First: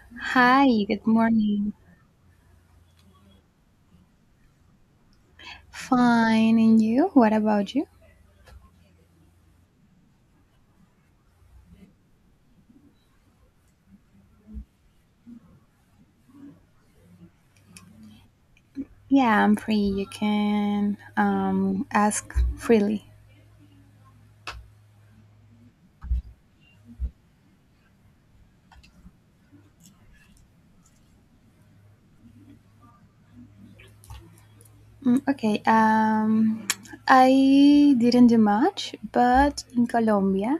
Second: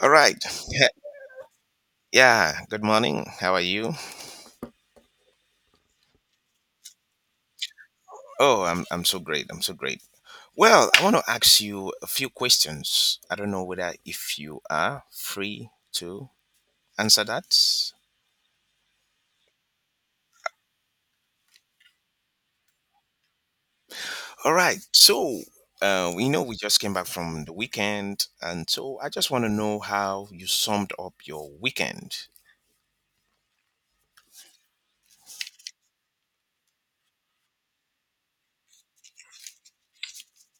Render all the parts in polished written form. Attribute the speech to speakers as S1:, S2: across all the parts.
S1: All right.
S2: Hi,
S1: Yeah.
S2: good morning.
S1: Yeah, Good morning. How are you?
S2: Fine, and you? What about you?
S1: Oh, I'm so great. I'm so great. Well, I want to ask you a few questions. I don't know whether if you are free to answer that.
S2: Yeah, I'm free. You can ask freely.
S1: All right. We know we just came back from the weekend, and so I just want to know how you summed up your weekend.
S2: Mm, okay, I didn't do much, but in Colombia,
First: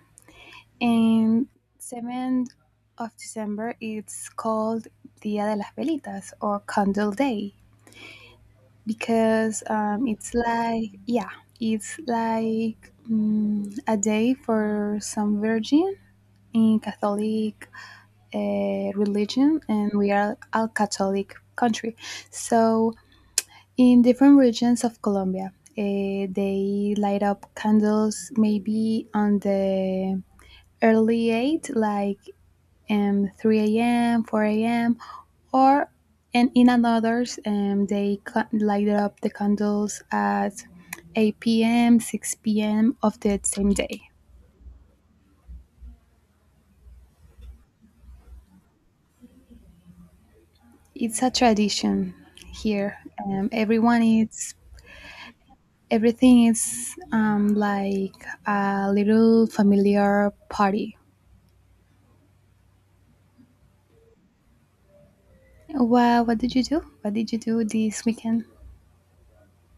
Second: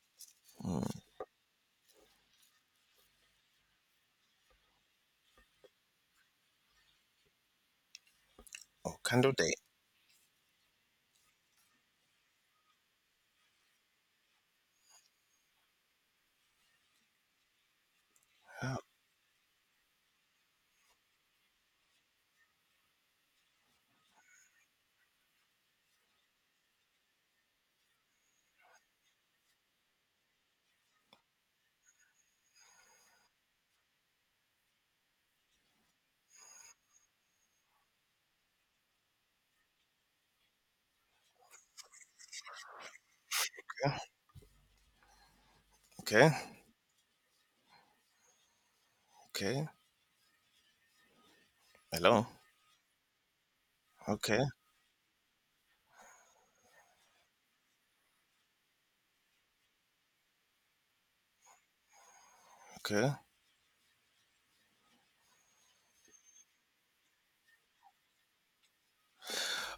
S1: Mm.
S2: in 7th of December, it's called Dia de las Velitas or Candle Day
S1: Oh, candle day.
S2: because it's like a day for some virgin in Catholic
S1: Ah.
S2: religion, and we are a Catholic country. So, in different regions of Colombia, they light up candles maybe on the early 8, like 3 a.m., 4 a.m., or and in others, light up the candles at 8 p.m., 6 p.m. of the same
S1: Okay.
S2: day.
S1: Okay. Okay.
S2: It's a tradition
S1: Hello.
S2: here. Everyone
S1: Okay.
S2: eats everything is like a little familiar party.
S1: Okay.
S2: What did you do? What did you do this weekend?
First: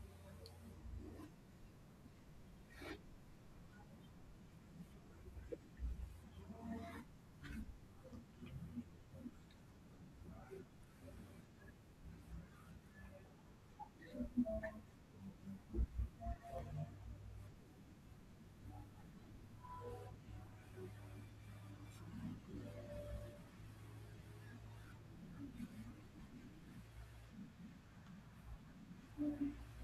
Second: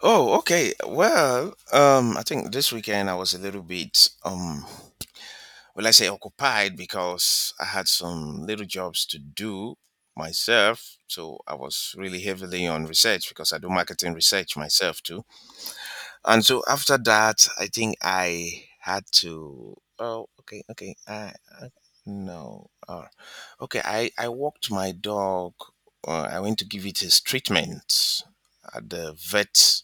S1: Oh, okay. I think this weekend I was a little bit, well, I say occupied because I had some little jobs to do myself. So I was really heavily on research because I do marketing research myself too. And so after that, I think I had to. Oh, okay, okay. I no. Okay, I walked my dog. I went to give it his treatment at the vet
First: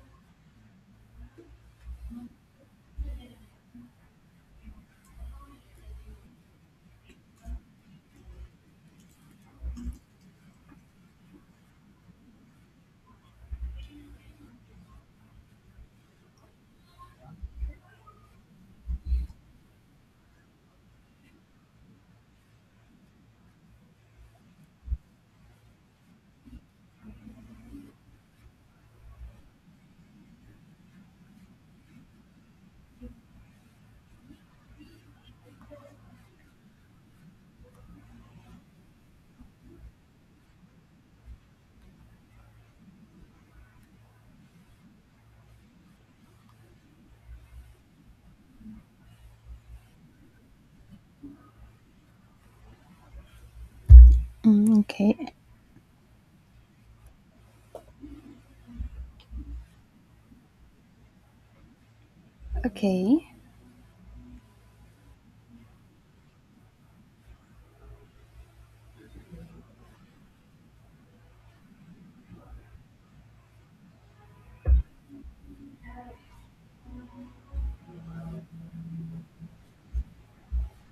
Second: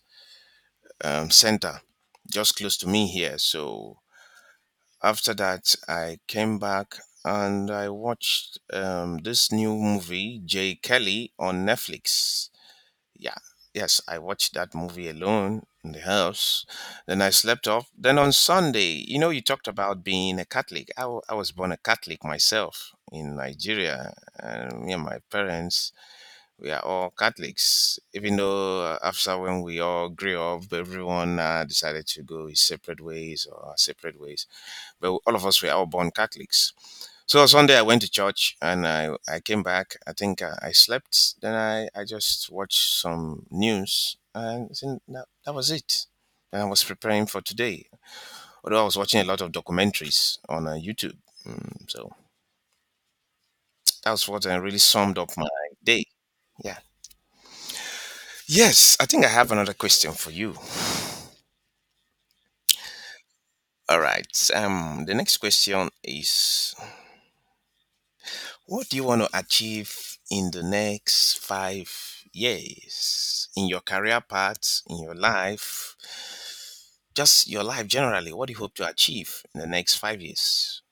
S1: center just close to me here. So after that, I came back and I watched this new movie, J. Kelly, on Netflix. Yeah. Yes, I watched that movie alone in the house. Then I slept off. Then on Sunday, you know, you talked about being a Catholic. I was born a Catholic myself in Nigeria. And me and my parents, we are all Catholics, even though after when we all grew up, everyone decided to go his separate ways or our separate ways. But all of us were all born Catholics. So Sunday I went to church and I came back. I think I slept. Then I just watched some news and then that was it. And I was preparing for today. Although I was watching a lot of documentaries on YouTube. Mm, so that was what really
S2: Mm,
S1: summed up
S2: okay,
S1: my day. Yeah. Yes, I think I have another question for you.
S2: okay.
S1: All right. The next question is what do you want to achieve in the next 5 years in your career path, in your life, just your life generally? What do you hope to achieve in the next 5 years?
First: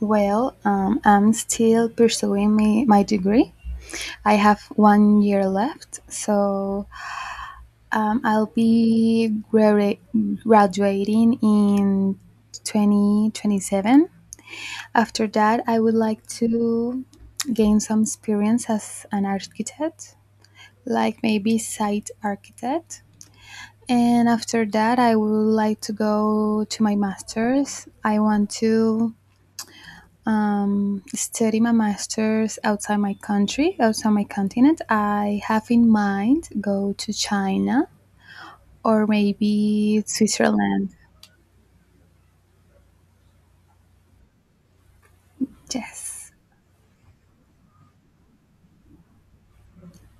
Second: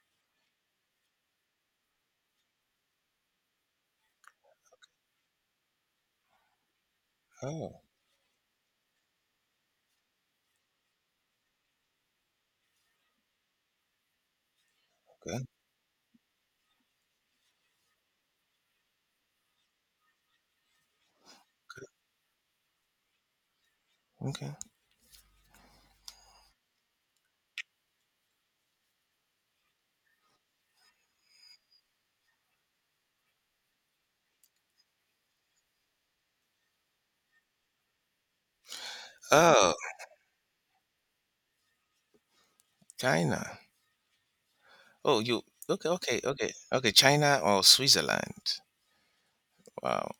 S2: Well, I'm still pursuing my degree. I have 1 year left, so
S1: Oh,
S2: I'll be graduating in 2027. After
S1: okay.
S2: that, I would like to gain some experience as an architect, like maybe site architect. And
S1: Okay.
S2: after that, I would like to go to my master's. I want to study my master's outside my country, outside my continent. I have in mind go to China or
S1: Oh,
S2: maybe Switzerland.
S1: China. Oh, you okay, okay,
S2: Yes,
S1: okay. Okay, China or Switzerland. Wow.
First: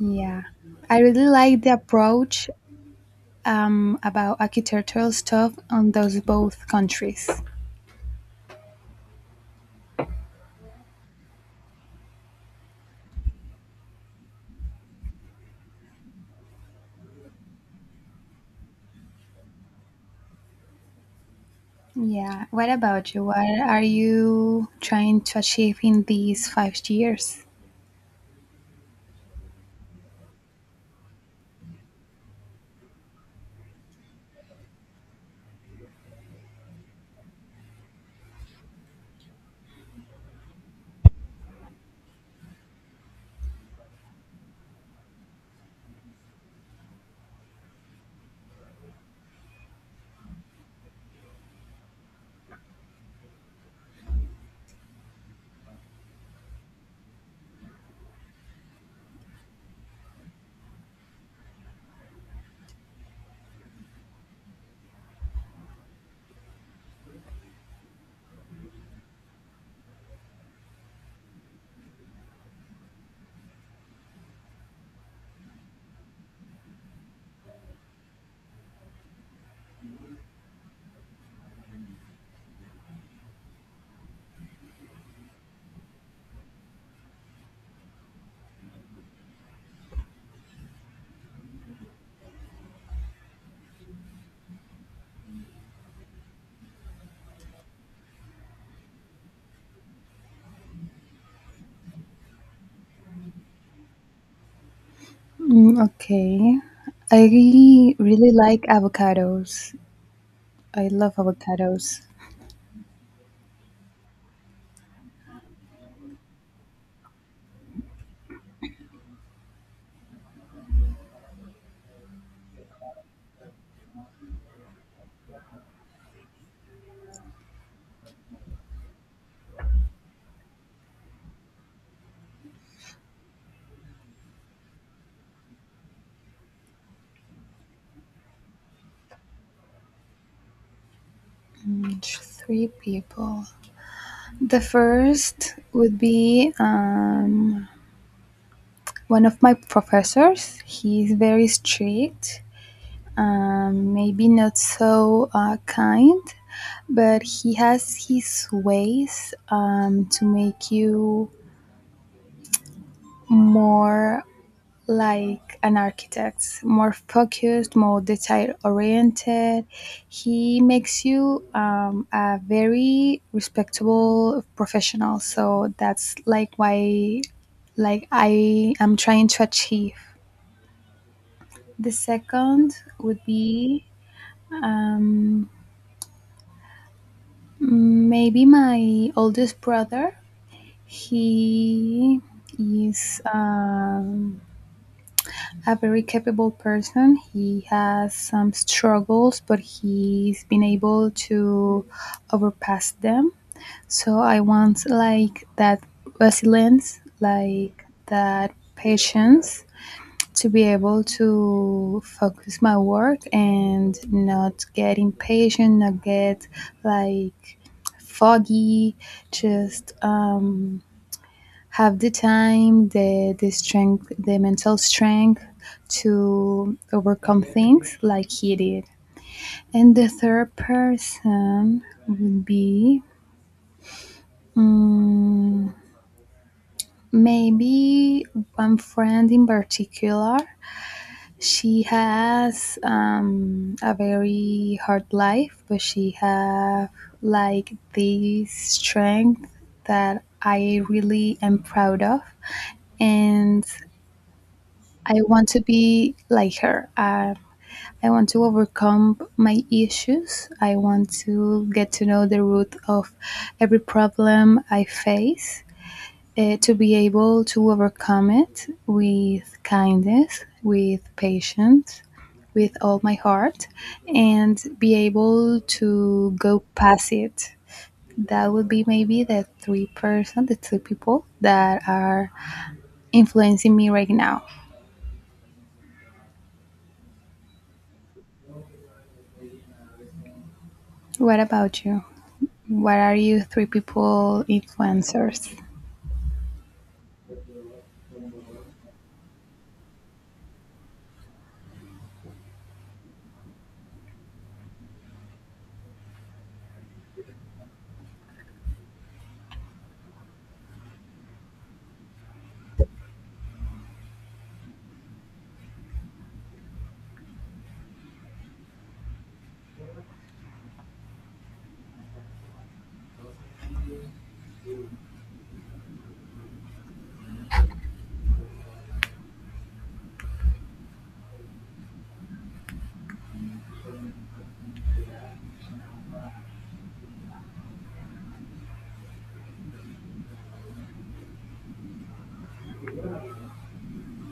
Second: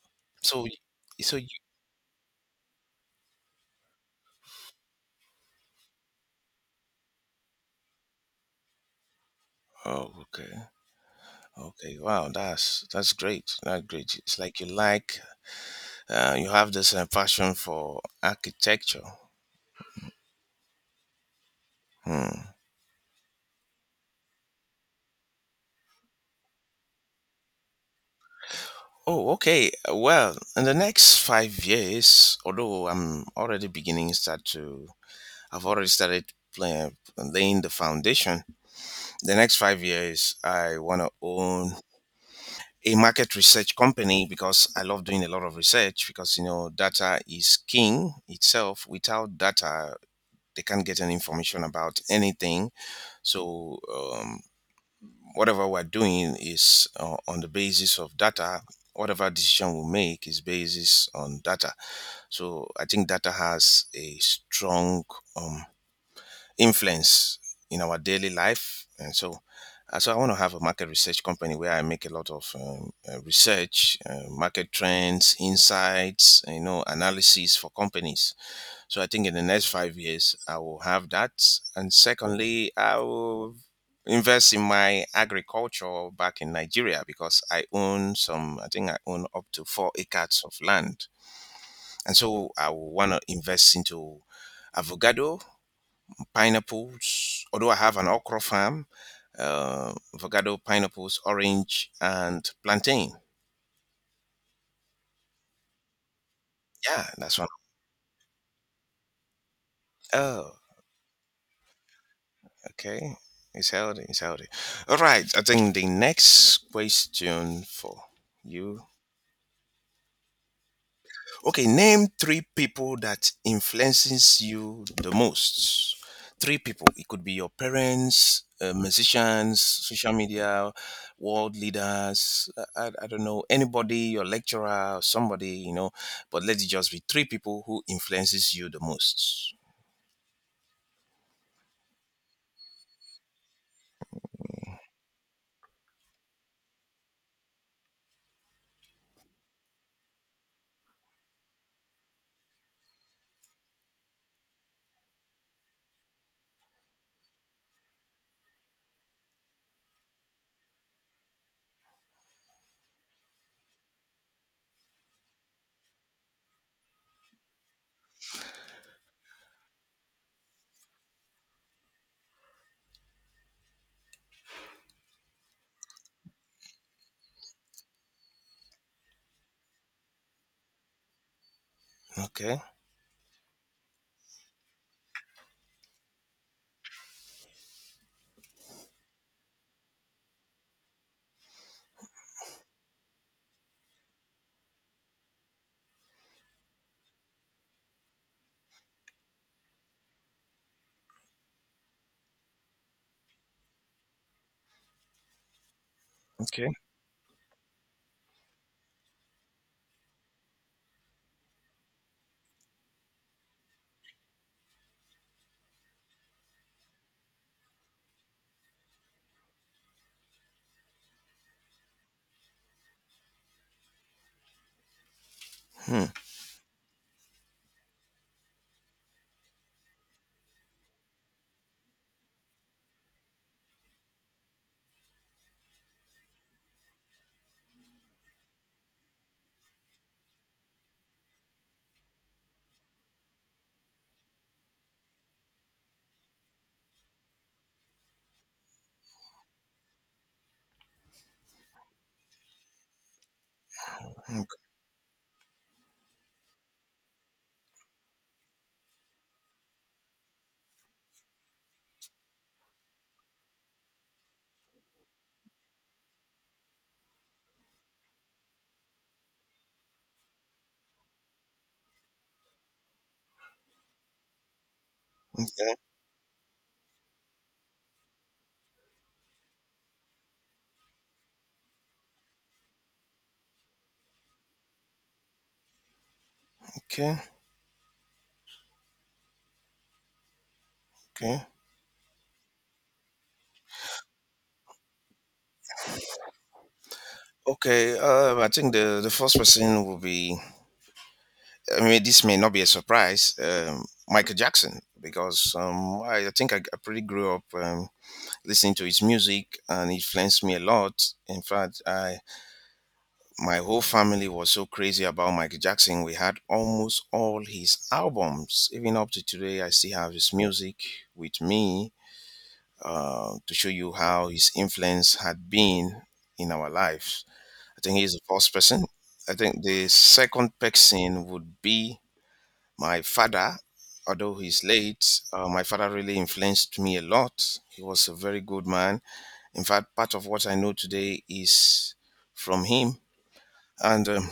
S2: yeah.
S1: So
S2: I really
S1: so you,
S2: like the approach about architectural stuff on those both countries.
S1: oh okay. Okay. Wow, that's great. That's great. It's like you you have this passion for architecture.
S2: Yeah.
S1: Hmm.
S2: What about you? What are you trying to achieve in these 5 years?
S1: Oh, okay. Well, in the next 5 years, although I've already started laying the foundation. The next 5 years, I want to own a market research company because I love doing a lot of research because you know data is king itself. Without data, they can't get any information about anything. So whatever we're doing is on the basis of data. Whatever decision we make is basis on data. So I think data has a strong um, influence in our daily life, and so. So I want to have a market research company where I make a lot of research, market trends, insights, you know, analysis for companies. So I think in the next 5 years, I will have that. And secondly, I will invest in my agriculture back in Nigeria because I own some, I think I own up to 4 acres of land. And so I will want to invest into avocado, pineapples, although I have an okra farm, avocado, pineapples, orange, and plantain.
S2: Mm, okay.
S1: Yeah,
S2: I
S1: that's one.
S2: really really like avocados.
S1: Oh.
S2: I love avocados.
S1: Okay, it's healthy. It's healthy. All right. I think the next question for you. Okay, name three people that influences you the most. Three people. It could be your parents, musicians, social media, world leaders. I don't know anybody, your lecturer, somebody you know. But let's just be three people who influences you the most.
S2: Mm, three people. The first would be one of my professors. He's very strict, maybe not so kind, but he has his ways to make you more like an architect, more focused, more detail oriented. He makes you a very respectable professional. So that's like why, like I am trying to achieve. The
S1: Okay.
S2: second would be um, maybe my oldest brother. He is. A very capable person. He has some struggles, but he's been able to overpass them. So I want like that
S1: Okay.
S2: resilience, like that patience to be able to focus my work and not get impatient, not get like foggy, just have the time, the strength, the mental strength
S1: Hmm.
S2: to overcome things like he did. And the third person would be mm, maybe one friend in particular. She has a very hard life, but she have like this strength that I really am proud of. And I want to be like her. I want to overcome my issues. I want to get to know the root of every problem I face, to be able to overcome it with kindness, with patience, with all my heart, and be able
S1: Okay.
S2: to go past it. That would be maybe the three person, the three people that are influencing me right now.
S1: Okay.
S2: What
S1: Okay.
S2: about you? What are you three people influencers?
S1: Okay, I think the first person will be, I mean, this may not be a surprise, Michael Jackson, because I think I pretty grew up listening to his music and it influenced me a lot. In fact, I My whole family was so crazy about Michael Jackson. We had almost all his albums. Even up to today, I still have his music with me to show you how his influence had been in our lives. I think he's the first person. I think the second person would be my father. Although he's late, my father really influenced me a lot. He was a very good man. In fact, part of what I know today is from him. And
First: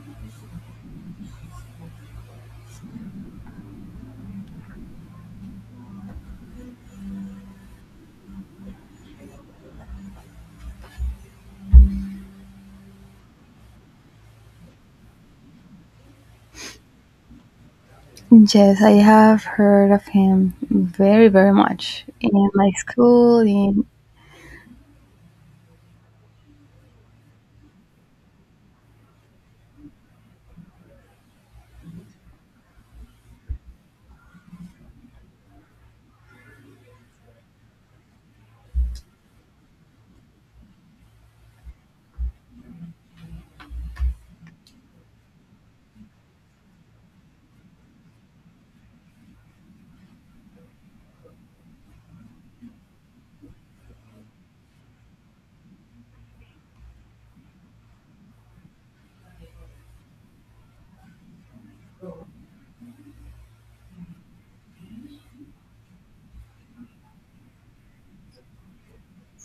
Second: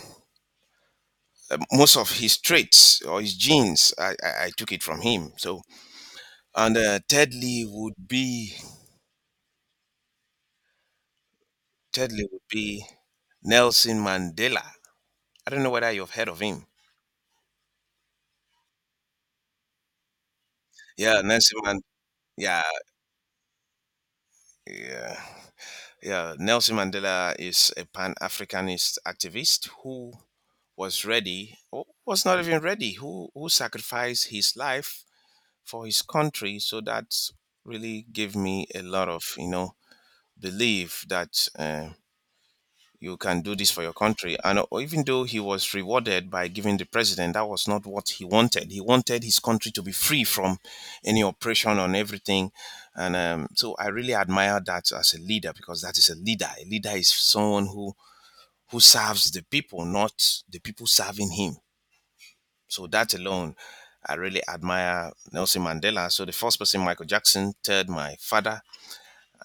S1: Most of his traits or his genes, I took it from him. So, and thirdly would be Nelson Mandela. I don't know whether you've heard of him.
S2: Yes, I have heard of him
S1: Yeah,
S2: very, very
S1: Nelson Mandela.
S2: much in
S1: Yeah,
S2: my school. In
S1: yeah. Yeah, Nelson Mandela is a pan Africanist activist who was not even ready, who sacrificed his life for his country. So that really gave me a lot of, you know, belief that you can do this for your country. And even though he was rewarded by giving the president, that was not what he wanted. He wanted his country to be free from any oppression on everything. And so I really admire that as a leader because that is a leader. A leader is someone who serves the people, not the people serving him. So that alone, I really admire Nelson Mandela. So the first person, Michael Jackson. Third, my father,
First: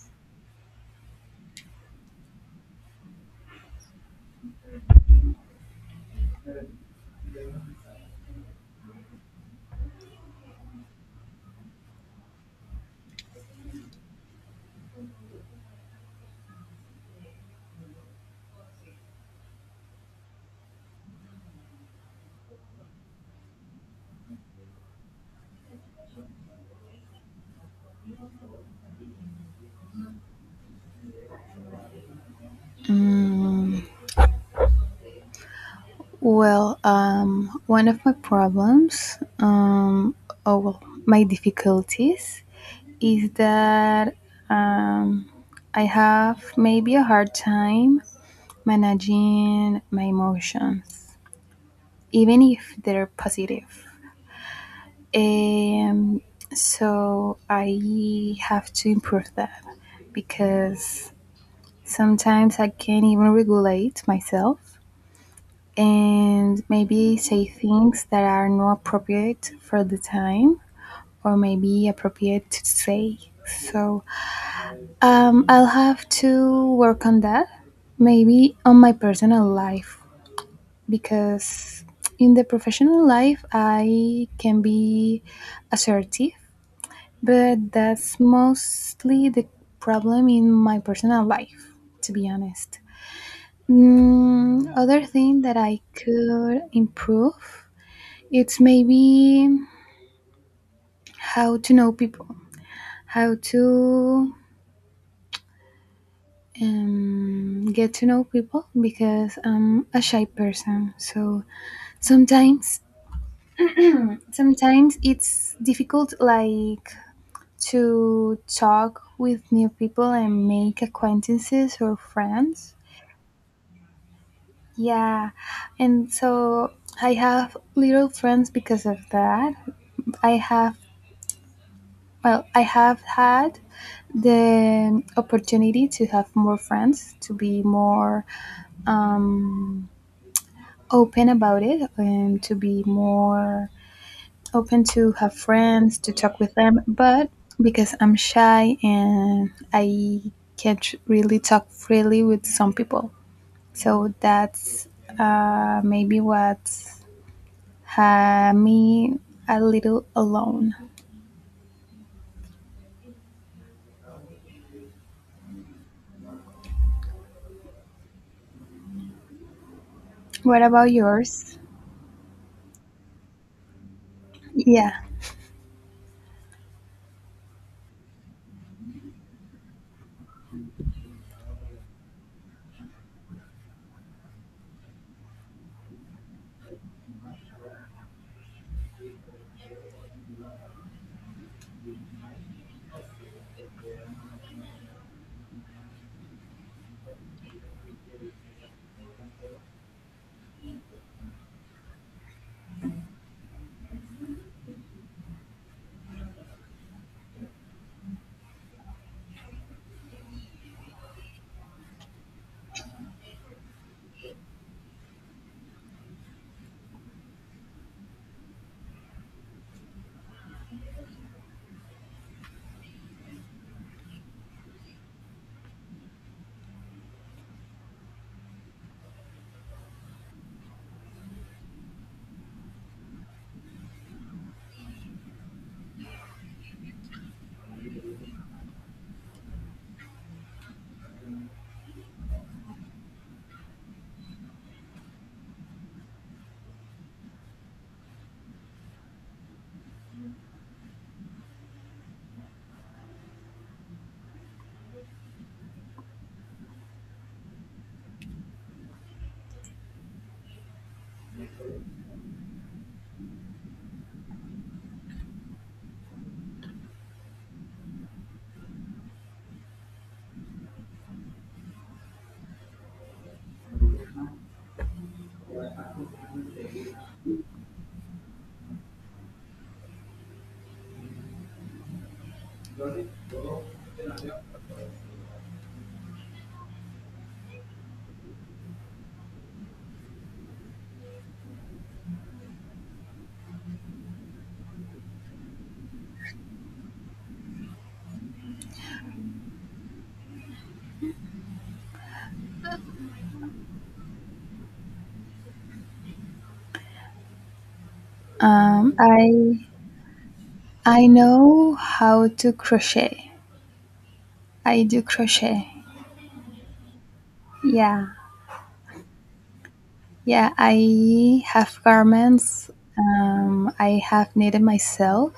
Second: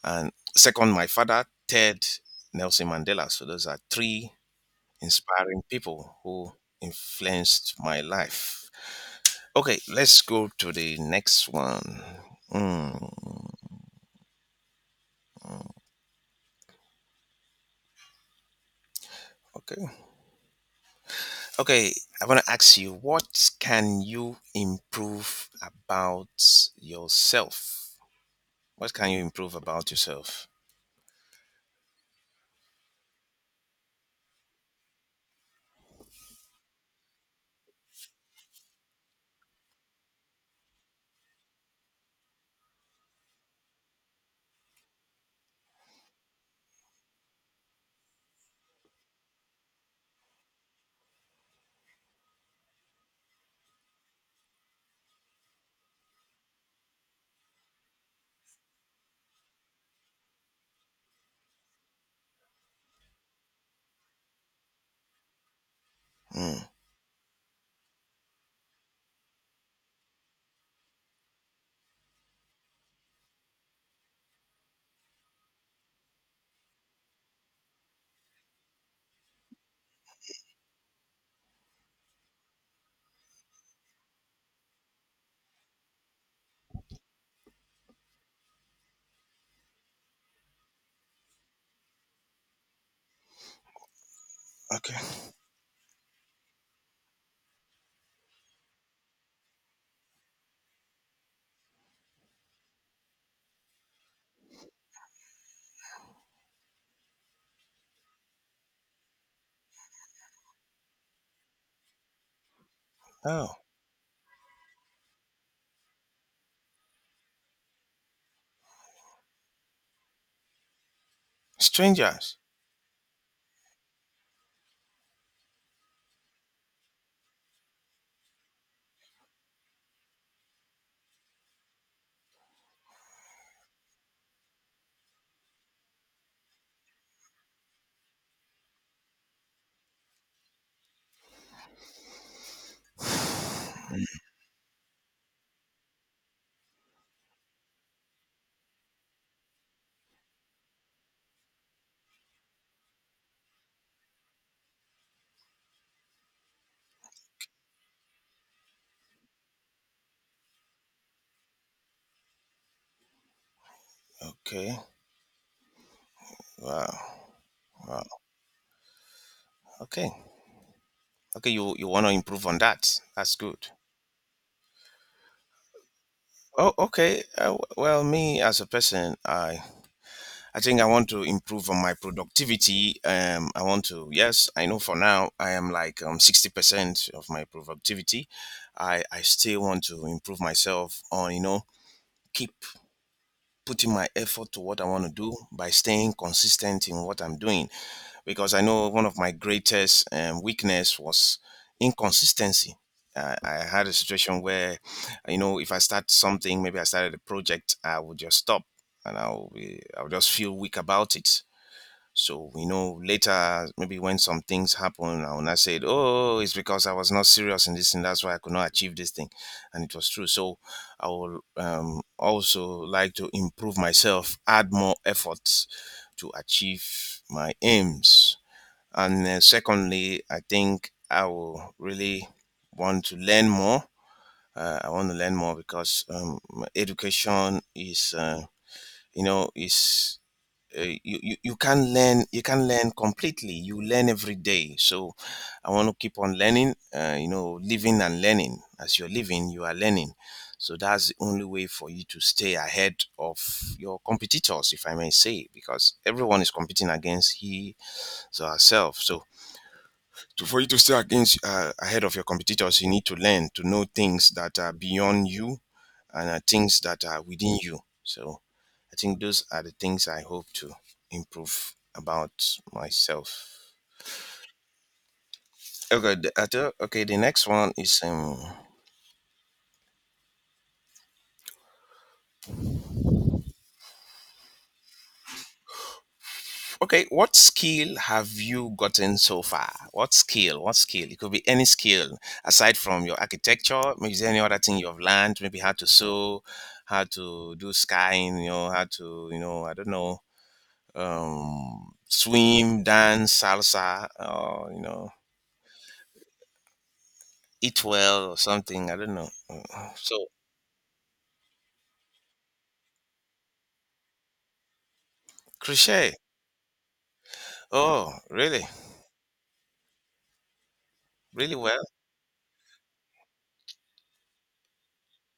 S1: and second, my father. Third, Nelson Mandela. So those are three inspiring people who influenced my life. Okay, let's go to the next one. Mm, okay. Okay, I want to ask you what can you improve about yourself? What can you improve about yourself?
S2: Mm, well, one of my problems, oh well, my difficulties is that um, I have maybe a hard time managing my emotions, even if they're positive. Um, so I have to improve that because sometimes I can't even regulate myself
S1: Mm,
S2: and maybe say things that are not appropriate for the time, or maybe appropriate to say. So I'll have to work on that, maybe on my personal life, because in the professional life I can be assertive. But that's mostly the problem in my personal life, to be honest. Other
S1: okay.
S2: thing that I could improve, it's maybe how to know people, how to get to know people because I'm a shy person. So sometimes,
S1: Oh,
S2: sometimes it's difficult, like to talk with new people and make acquaintances or
S1: strangers.
S2: friends. Yeah, and so I have little friends because of that. I have, well, I have had the opportunity to have more friends, to be more um, open about it, and to be more open to have friends, to talk with them. But because I'm shy and I can't really talk freely with some people, so that's maybe what had me a little alone.
S1: Okay. Wow. Okay.
S2: What about
S1: Okay,
S2: yours?
S1: you want to improve on that. That's good.
S2: Yeah,
S1: Oh, okay. Well, me as a person, I think I want to improve on my productivity. I want to, yes, I know for now I am like 60% of my productivity. I still want to improve myself on, you know, keep putting my effort to what I want to do by staying consistent in what I'm doing. Because I know one of my greatest weakness was inconsistency. I had a situation where, you know, if I start something, maybe I started a project, I would just stop and I'll just feel weak about it. So, you know, later, maybe when some things happen, and I said, oh, it's because I was not serious in this thing. That's why I could not achieve this thing. And it was true. So I will also like to improve myself, add more efforts to achieve my aims. And secondly, I think I will really want to learn more. I want to learn more because education is, you you can learn completely you learn every day, so I want to keep on learning, you know, living and learning. As you're living you are learning, so that's the only way for you to stay ahead of your competitors, if I may say, because everyone is competing against he or herself. So for you to stay against ahead of your competitors you need to learn to know things that are beyond you and are things that are within you. So I think those are the things I hope to improve about myself. Okay, the, I thought- okay. The next one is. Okay, what skill have you gotten so far? What skill? What skill? It could be any skill aside from your architecture. Maybe is there any other thing you've learned? Maybe how to sew, how to do skying. You know how to, you know, I don't know, swim, dance, salsa. Or you know eat well or something.
S2: um,
S1: I don't know.
S2: I
S1: Mm. So
S2: I know how to crochet. I do crochet.
S1: crochet.
S2: Yeah,
S1: Oh, really?
S2: yeah. I
S1: Really
S2: have
S1: well?
S2: garments. I have knitted myself,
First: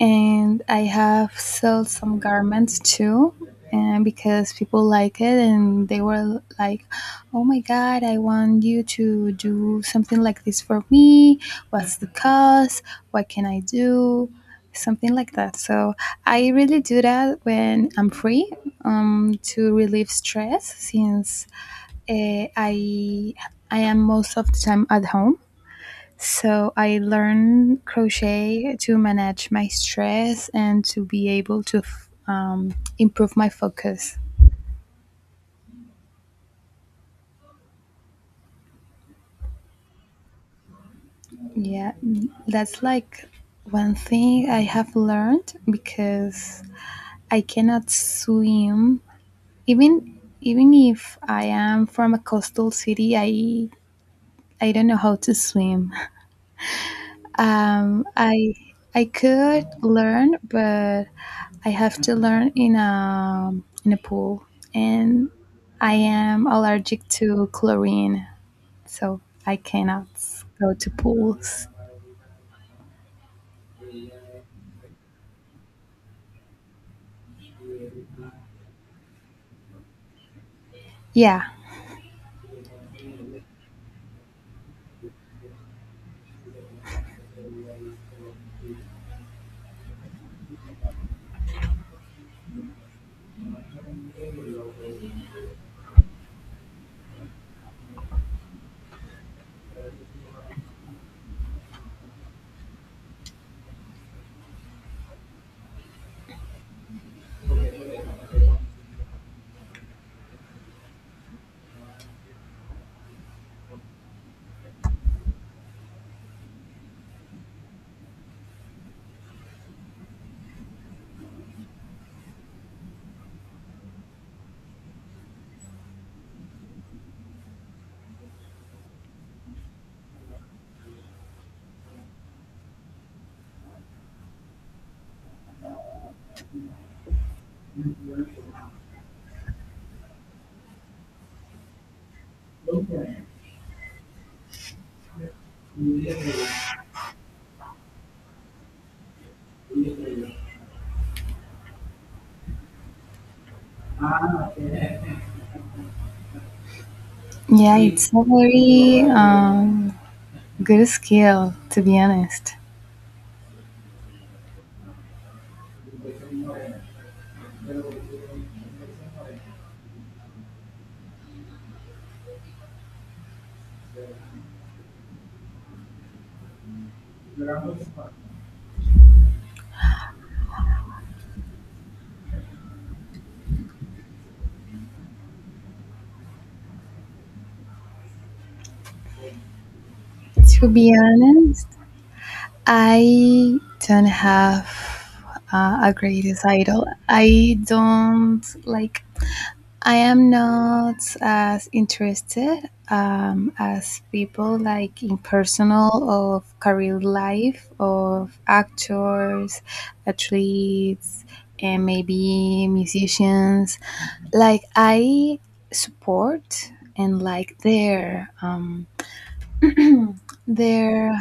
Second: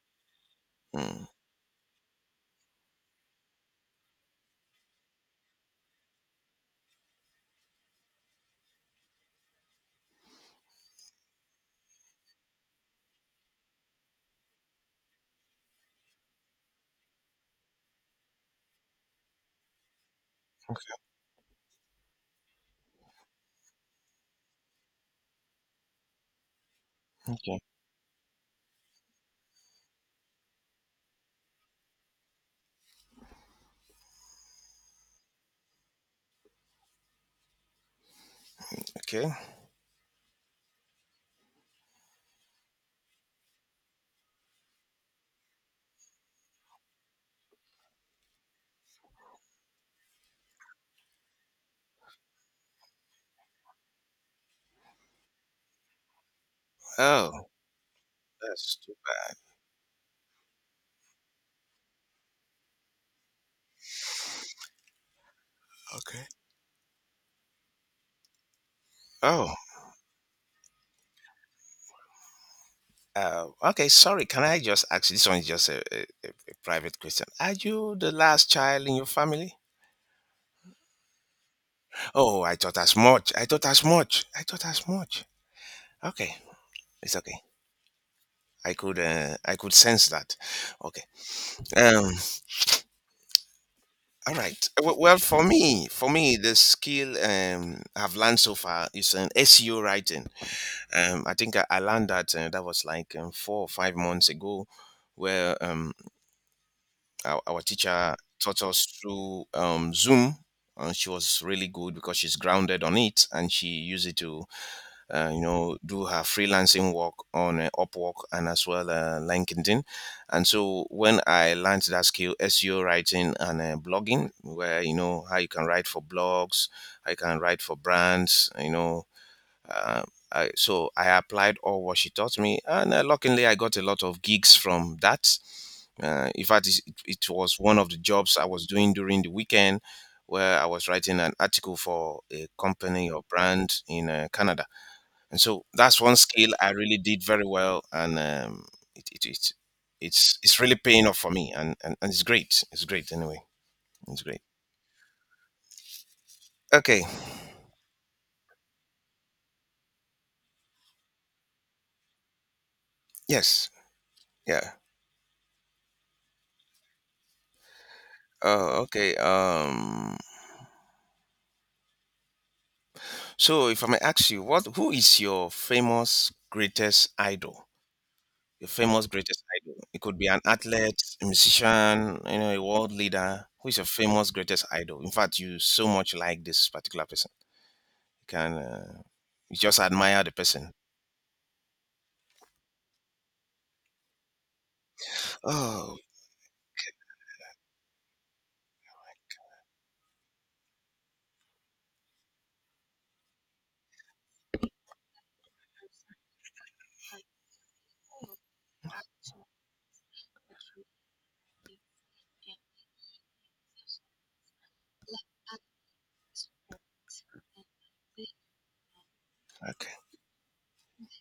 S2: and I
S1: Mm,
S2: have sold some garments too, and because people like it, and they were like, "Oh my God, I want you to do something like this for me. What's the cost? What can I do?" Something like that. So I really do that when I'm free to relieve stress,
S1: okay.
S2: since uh, I I am most of the time at home, so I
S1: Okay.
S2: learned crochet to manage my stress and to be able to improve my focus.
S1: Okay.
S2: Yeah, that's like one thing I have learned because I cannot swim. Even if I am from a coastal city, I don't know how to swim.
S1: Oh,
S2: Um, I
S1: that's
S2: I
S1: stupid.
S2: could learn, but I have to learn in a pool, and I
S1: Okay.
S2: am allergic to chlorine, so
S1: Oh.
S2: I cannot go to pools.
S1: Okay, sorry. Can I just ask? This one is just a, a private question. Are you the last child in your family?
S2: Yeah,
S1: Oh, I thought as much. I thought as much. I thought as much. Okay, it's okay. I could sense that. Okay. Um. All right. Well, for me, the skill I've learned so far is an SEO writing. I think I learned that that was like 4 or 5 months ago, where our teacher taught us through Zoom, and she was really good because she's grounded on it and she used it to you know, do her freelancing work on Upwork and as well LinkedIn. And so when I learned that skill, SEO writing and blogging, where, you know, how you can write for blogs, I can write for brands, uh, so I applied all what she taught me, and luckily I got a lot of gigs from that. In fact, it was one of the jobs I was doing during the weekend, where I was writing an article for a company or brand in Canada. And so that's one skill I really did very well, and it, it, it it's really paying off for me, and it's great. It's great anyway. It's great. Okay.
S2: yeah. Mm. It's a very good skill, to be honest.
S1: Yes. Yeah. Uh, okay. Um. So if I may ask you, what who is your famous greatest idol? Your famous greatest idol. It could be an athlete, a musician, you know, a world leader. Who is your famous greatest idol? In fact, you so much like this particular person. You can you just admire the
S2: To
S1: person.
S2: be honest, I don't have a
S1: Oh,
S2: greatest idol. I don't like I am not as interested as people like in personal of career life of actors, athletes, and maybe musicians. Like I support and like
S1: okay.
S2: their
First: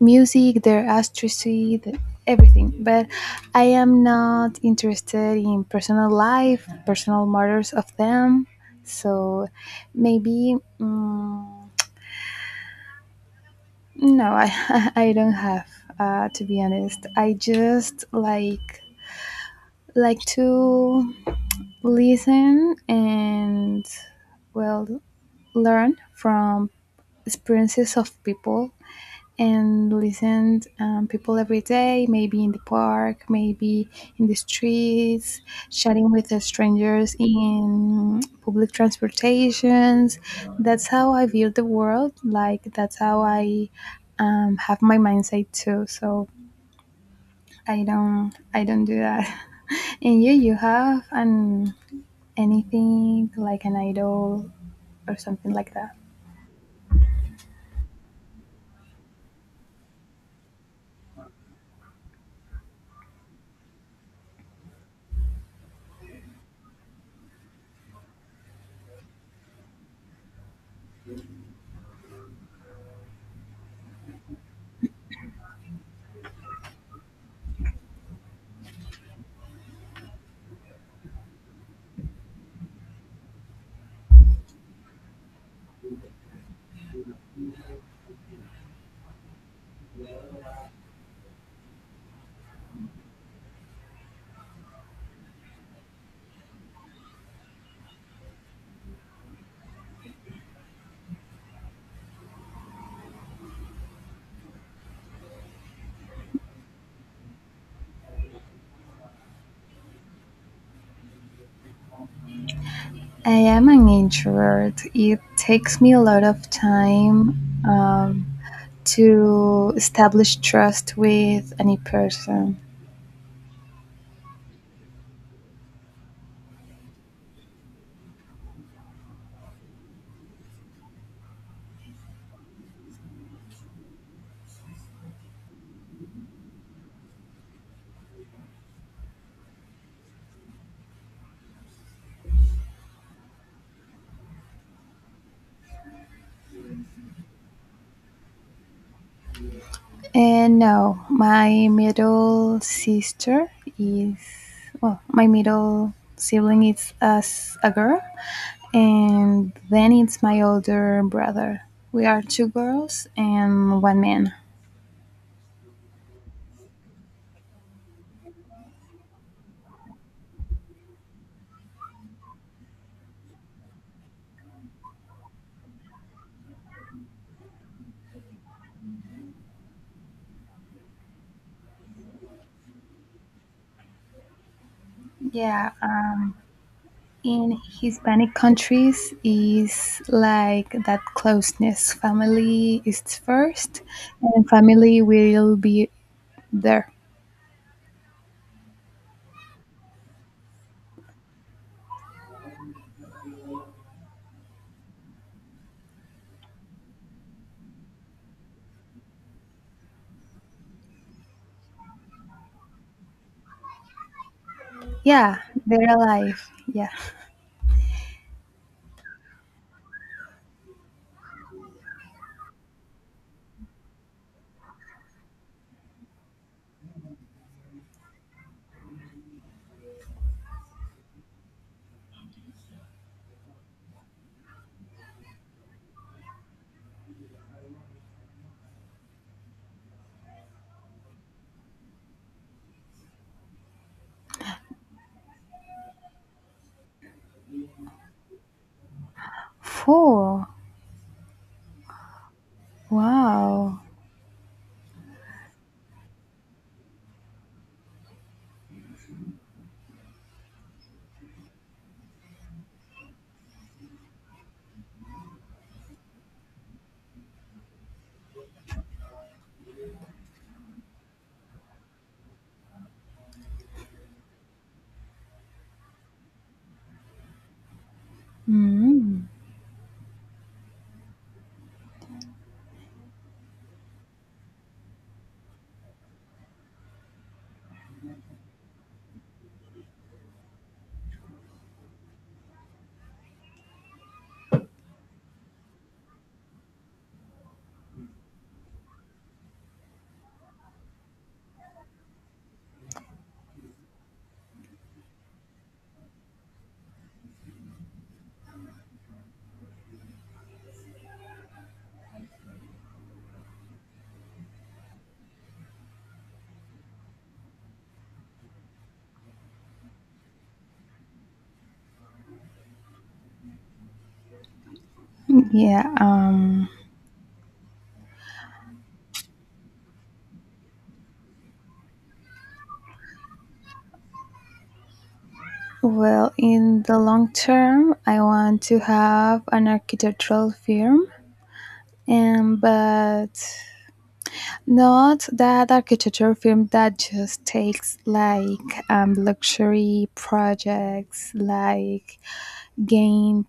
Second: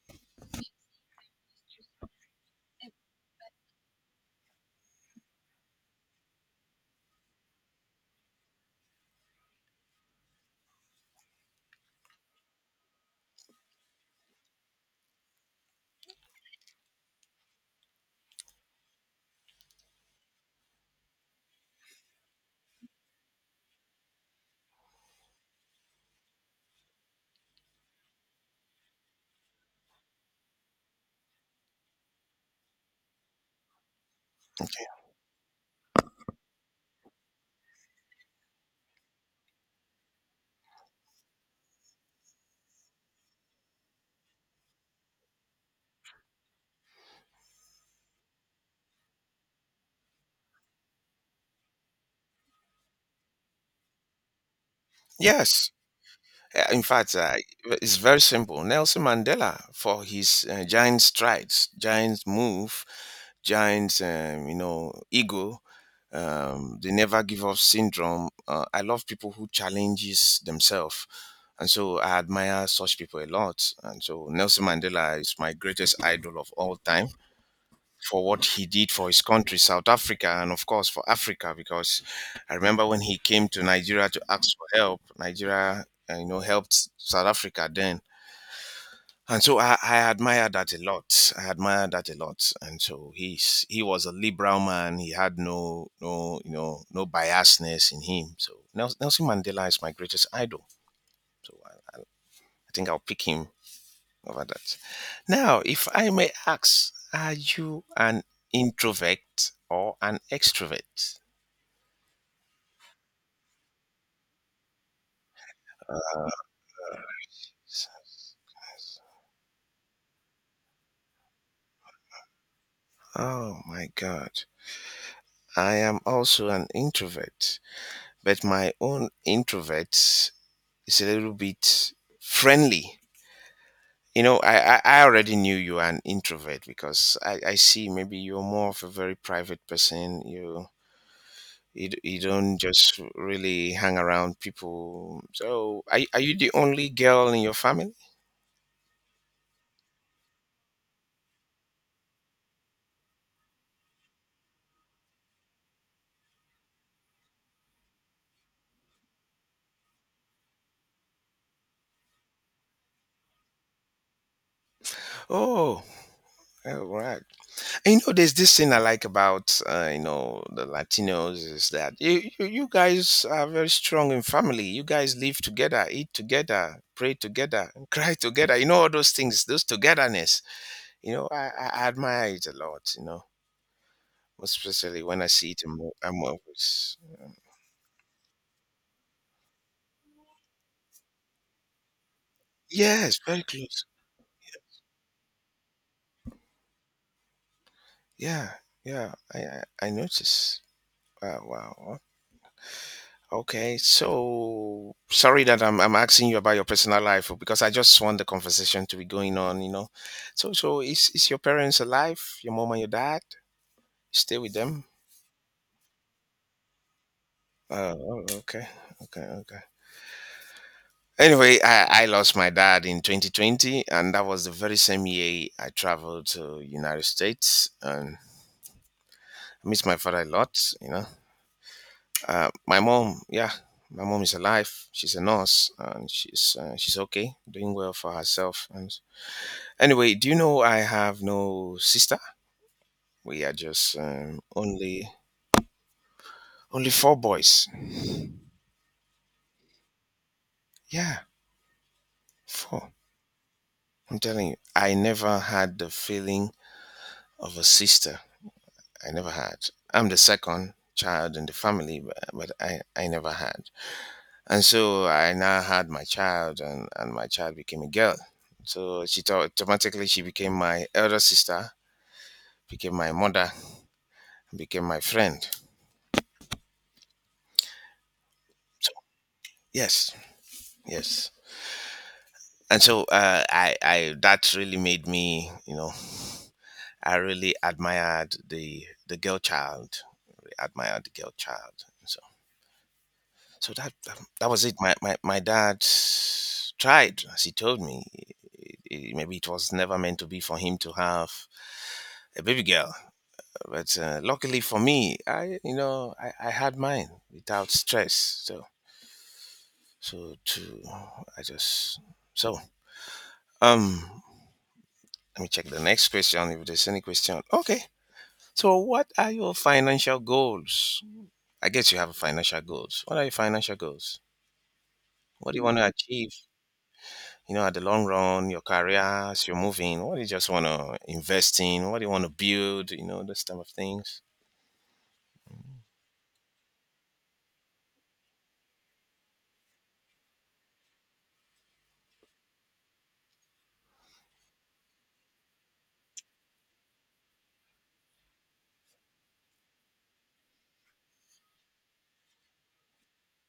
S2: music, their astricity, everything. But I am not interested in personal life, personal matters of them. So maybe no, I I don't have. To be honest, I just like to listen and well learn from experiences of people and listen people every day, maybe in the park, maybe in the
S1: Okay.
S2: streets, chatting with the strangers in public transportations. That's how I view the world, like that's how I have my mindset too. So I don't do that and you have an anything like an idol or something
S1: Yes.
S2: like that.
S1: In fact, it's very simple. Nelson Mandela, for his giant strides, giant move, giant, you know, ego, the never give up syndrome. I love people who challenges themselves, and so I admire such people a lot. And so Nelson Mandela is my greatest idol of all time, for what he did for his country, South Africa, and of course for Africa, because I remember when he came to Nigeria to ask for help. Nigeria, you know, helped South Africa then. And so I admire that a lot. I admire that a lot. And so he was a liberal man. He had no, you know, no biasness in him. So Nelson Mandela is my greatest idol. So I think I'll pick him over that. Now, if I may ask, are you an introvert or an extrovert?
S2: I am an introvert. It takes me a lot of time um, to establish trust with any person.
S1: Oh my God. I am also an introvert, but my own introvert is a little bit friendly. You know, I already knew you are an introvert because I see maybe you're more of a very private person. You don't just really hang around people. So, are you the only girl in your family?
S2: And no, my middle sister is, well, my middle sibling is as a girl, and then it's my older brother. We are two girls and one man.
S1: Oh, all right. And, you know, there's this thing I like about you know, the Latinos, is that you guys are very strong in family. You guys live together, eat together, pray together, and cry together. You know, all those things, those togetherness. You know, I admire it a lot. You know, especially when I see it
S2: Yeah,
S1: in I'm always
S2: in Hispanic countries is like that closeness. Family is
S1: yes, very
S2: first,
S1: close.
S2: and family will be there.
S1: Yeah, yeah, I notice. Wow, wow. Okay, so sorry that I'm asking you about your personal life because I just want the conversation to be going on, you know. So is your parents alive? Your mom and your dad? You stay with them?
S2: Yeah, they're alive. Yeah.
S1: Oh, okay, okay, okay. Anyway, I lost my dad in 2020, and that was the very same year I traveled to United States, and I miss my father a lot, you know. My mom, yeah, my mom is alive. She's a nurse and she's okay, doing well for herself. And anyway, do you know I have no sister? We are just only four boys.
S2: Four.
S1: Yeah, four.
S2: Wow.
S1: I'm telling you, I never had the feeling of a sister. I never had. I'm the second child in the family, but, I never had. And so I now had my child, and my child became a girl. So automatically she became my elder sister, became my mother, became my friend.
S2: Mm.
S1: Yes, yes. And so I that really made me, you know, I really admired the girl child, really admired the girl child. So so that was it. My dad tried, as he told me, maybe it was never meant to be for him to have a baby girl, but luckily for me, I, you know, I had mine without stress. So so to I just so um Let me check the next question if there's any question. Okay. So what are your financial goals? I guess you have financial goals. What are your financial goals? What do you want to
S2: Yeah.
S1: achieve? You know, at the long run, your career, as you're moving, what do you just want to invest in? What do you want to build? You know, those type of things.
S2: Well, in the long term, I want to have an architectural firm. And but not that architecture film that just takes like luxury projects, like game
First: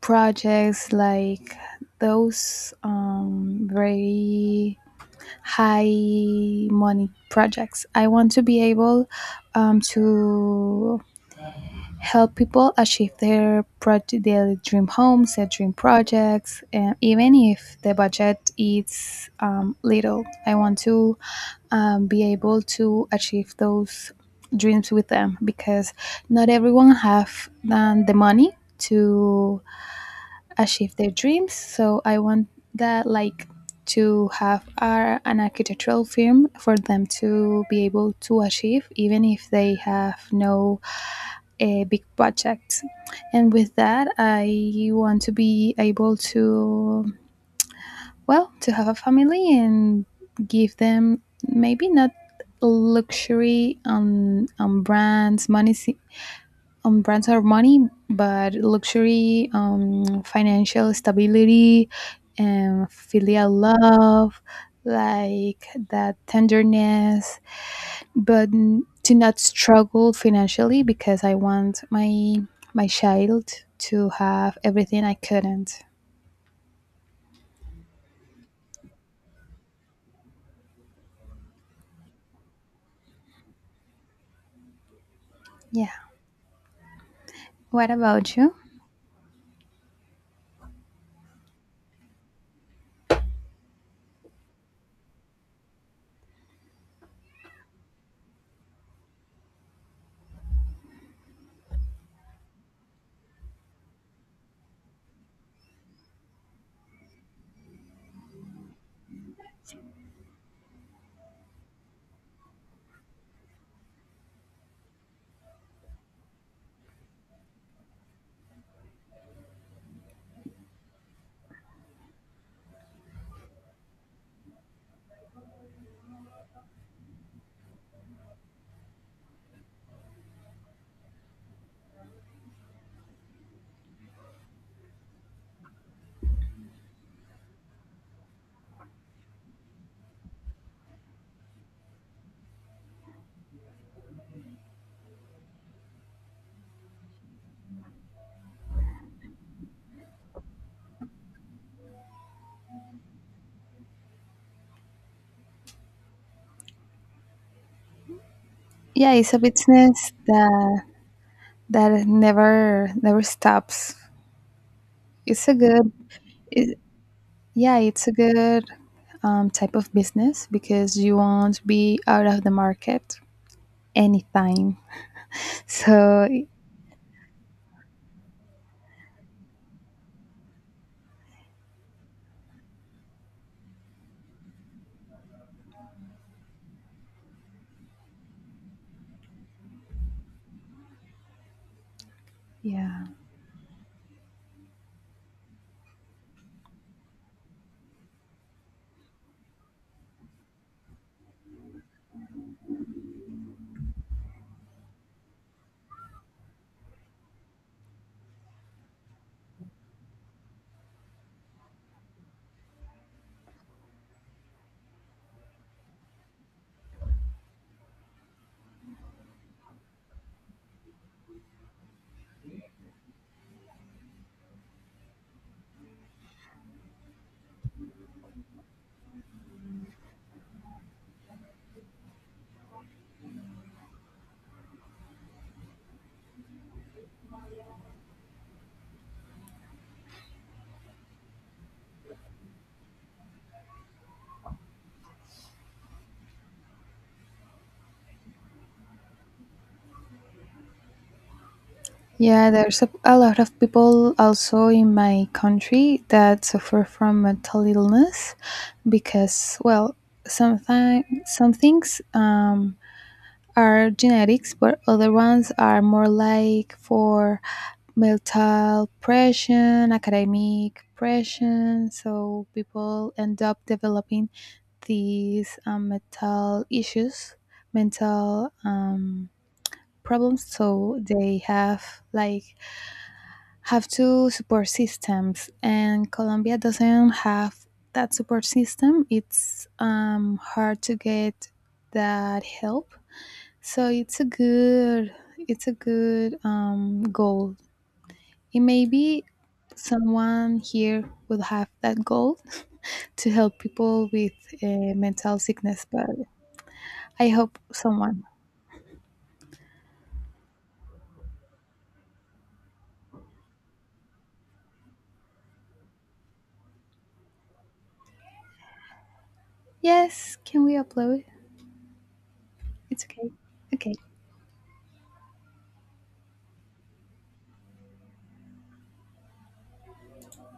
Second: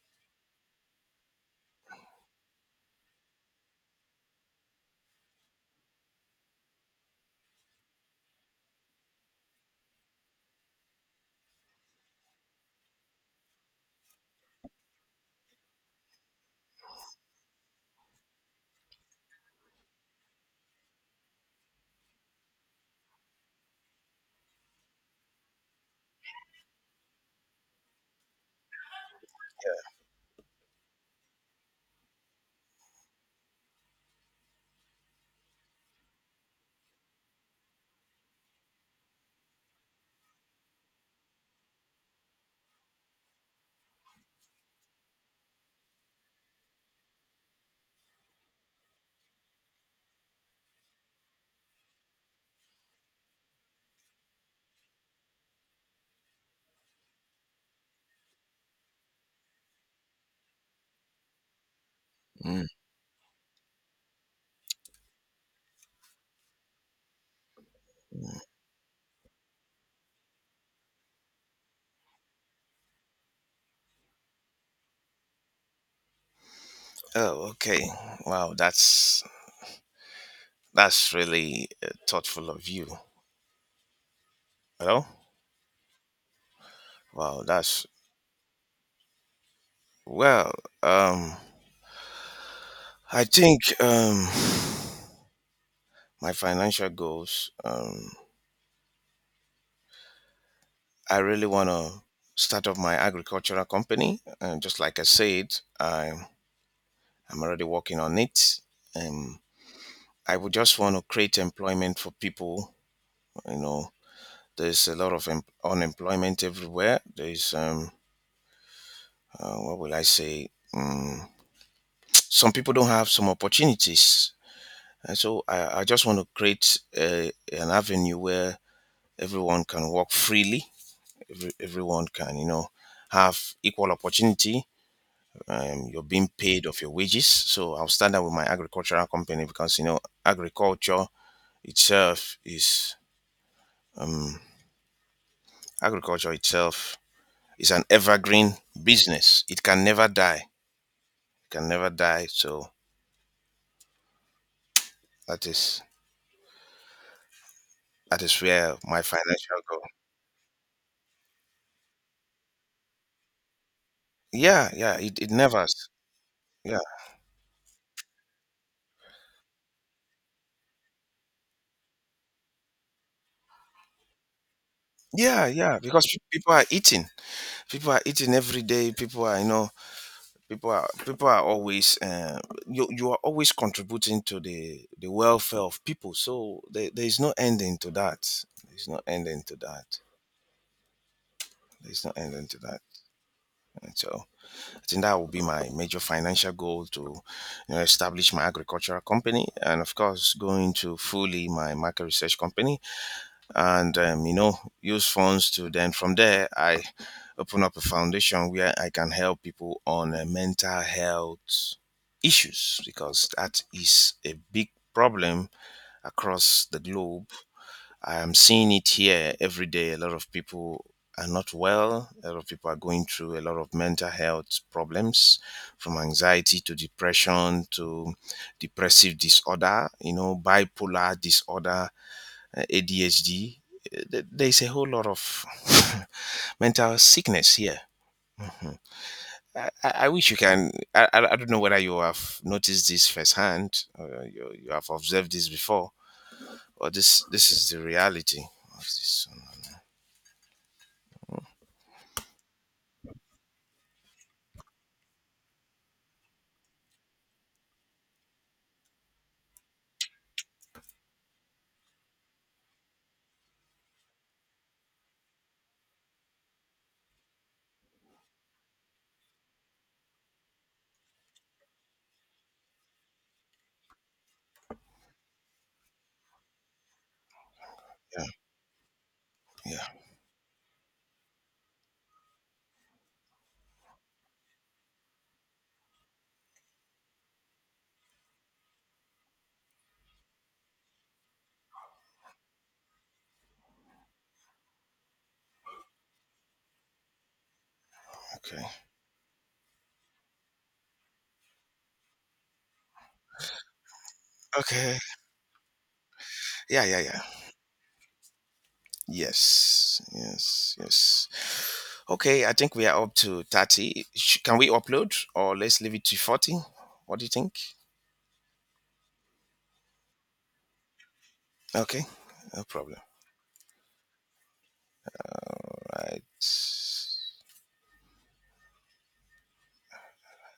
S2: projects, like those very high money projects. I want to be able to help people achieve their project, their dream homes, their dream projects, and even if the budget is little, I want to be able to achieve those dreams with them, because not everyone have the money to achieve their dreams. So I want that, like, to have an architectural firm for them to be able to achieve even if they have no a big project. And with that, I want to be able to, well, to have a family and give them maybe not luxury on brands, on brands or money, but luxury, financial stability,
S1: Mm.
S2: and filial love, like that tenderness, but to not struggle financially because I want my child to have everything I couldn't.
S1: Oh, okay. Wow, that's really thoughtful of you. You know?
S2: Yeah.
S1: Wow, that's
S2: What about you?
S1: well. Um, I think my financial goals. I really want to start up my agricultural company, and just like I said, I I'm already working on it. Um, I would just want to create employment for people. You know, there's a lot of unemployment everywhere. There's what will I say? Some people don't have some opportunities. And so I just want to create an avenue where everyone can work freely. Everyone can, you know, have equal opportunity. You're being paid of your wages. So I'll stand up with my agricultural company because, you know, agriculture itself is, um, agriculture itself is an evergreen business. It can never die. It can never die. So that is, that is where my
S2: Yeah, it's a
S1: financial goal.
S2: business that never never stops.
S1: Yeah. Yeah. It
S2: It's a
S1: never.
S2: good it,
S1: Yeah.
S2: yeah, it's a good type of business because you won't be out of the market anytime.
S1: Yeah, yeah, because
S2: So
S1: people are eating. People are eating every day. People are, you know, people are always you are always contributing to the welfare of people. So there is no ending to that. There's no ending to that. There's no ending to that.
S2: yeah.
S1: And so I think that will be my major financial goal to, you know, establish my agricultural company and of course going to fully my market research company and you know, use funds to then from there I open up a foundation where I can help people on mental health issues because that is a big problem across the globe. I am seeing it here every day. A lot of people are not well. A lot of people are going through a lot of mental health problems, from anxiety to depression to depressive disorder, you know, bipolar disorder, ADHD. Uh, There's a whole lot of mental sickness here. I wish you can. I don't know whether you have noticed this firsthand, or you have observed this before, or this is the reality of this.
S2: Yeah, there's a lot of people also in my country that suffer from mental illness because, well, sometimes some things are genetics, but other ones are more like for mental pressure, academic pressure. So people end up developing these mental issues,
S1: Yeah,
S2: mental
S1: yeah,
S2: problems. So they have two support systems, and Colombia doesn't have that support system. It's hard to get that help. So it's a good goal. It
S1: okay,
S2: may be someone here will have that goal to help people with
S1: okay,
S2: mental sickness. But
S1: yeah, yeah, yeah.
S2: I hope someone.
S1: Yes, yes, yes. Okay, I think we are up to 30. Can we upload, or let's leave it to 40? What do you think?
S2: Yes, can we upload?
S1: Okay, no problem.
S2: It's okay. Okay.
S1: Right.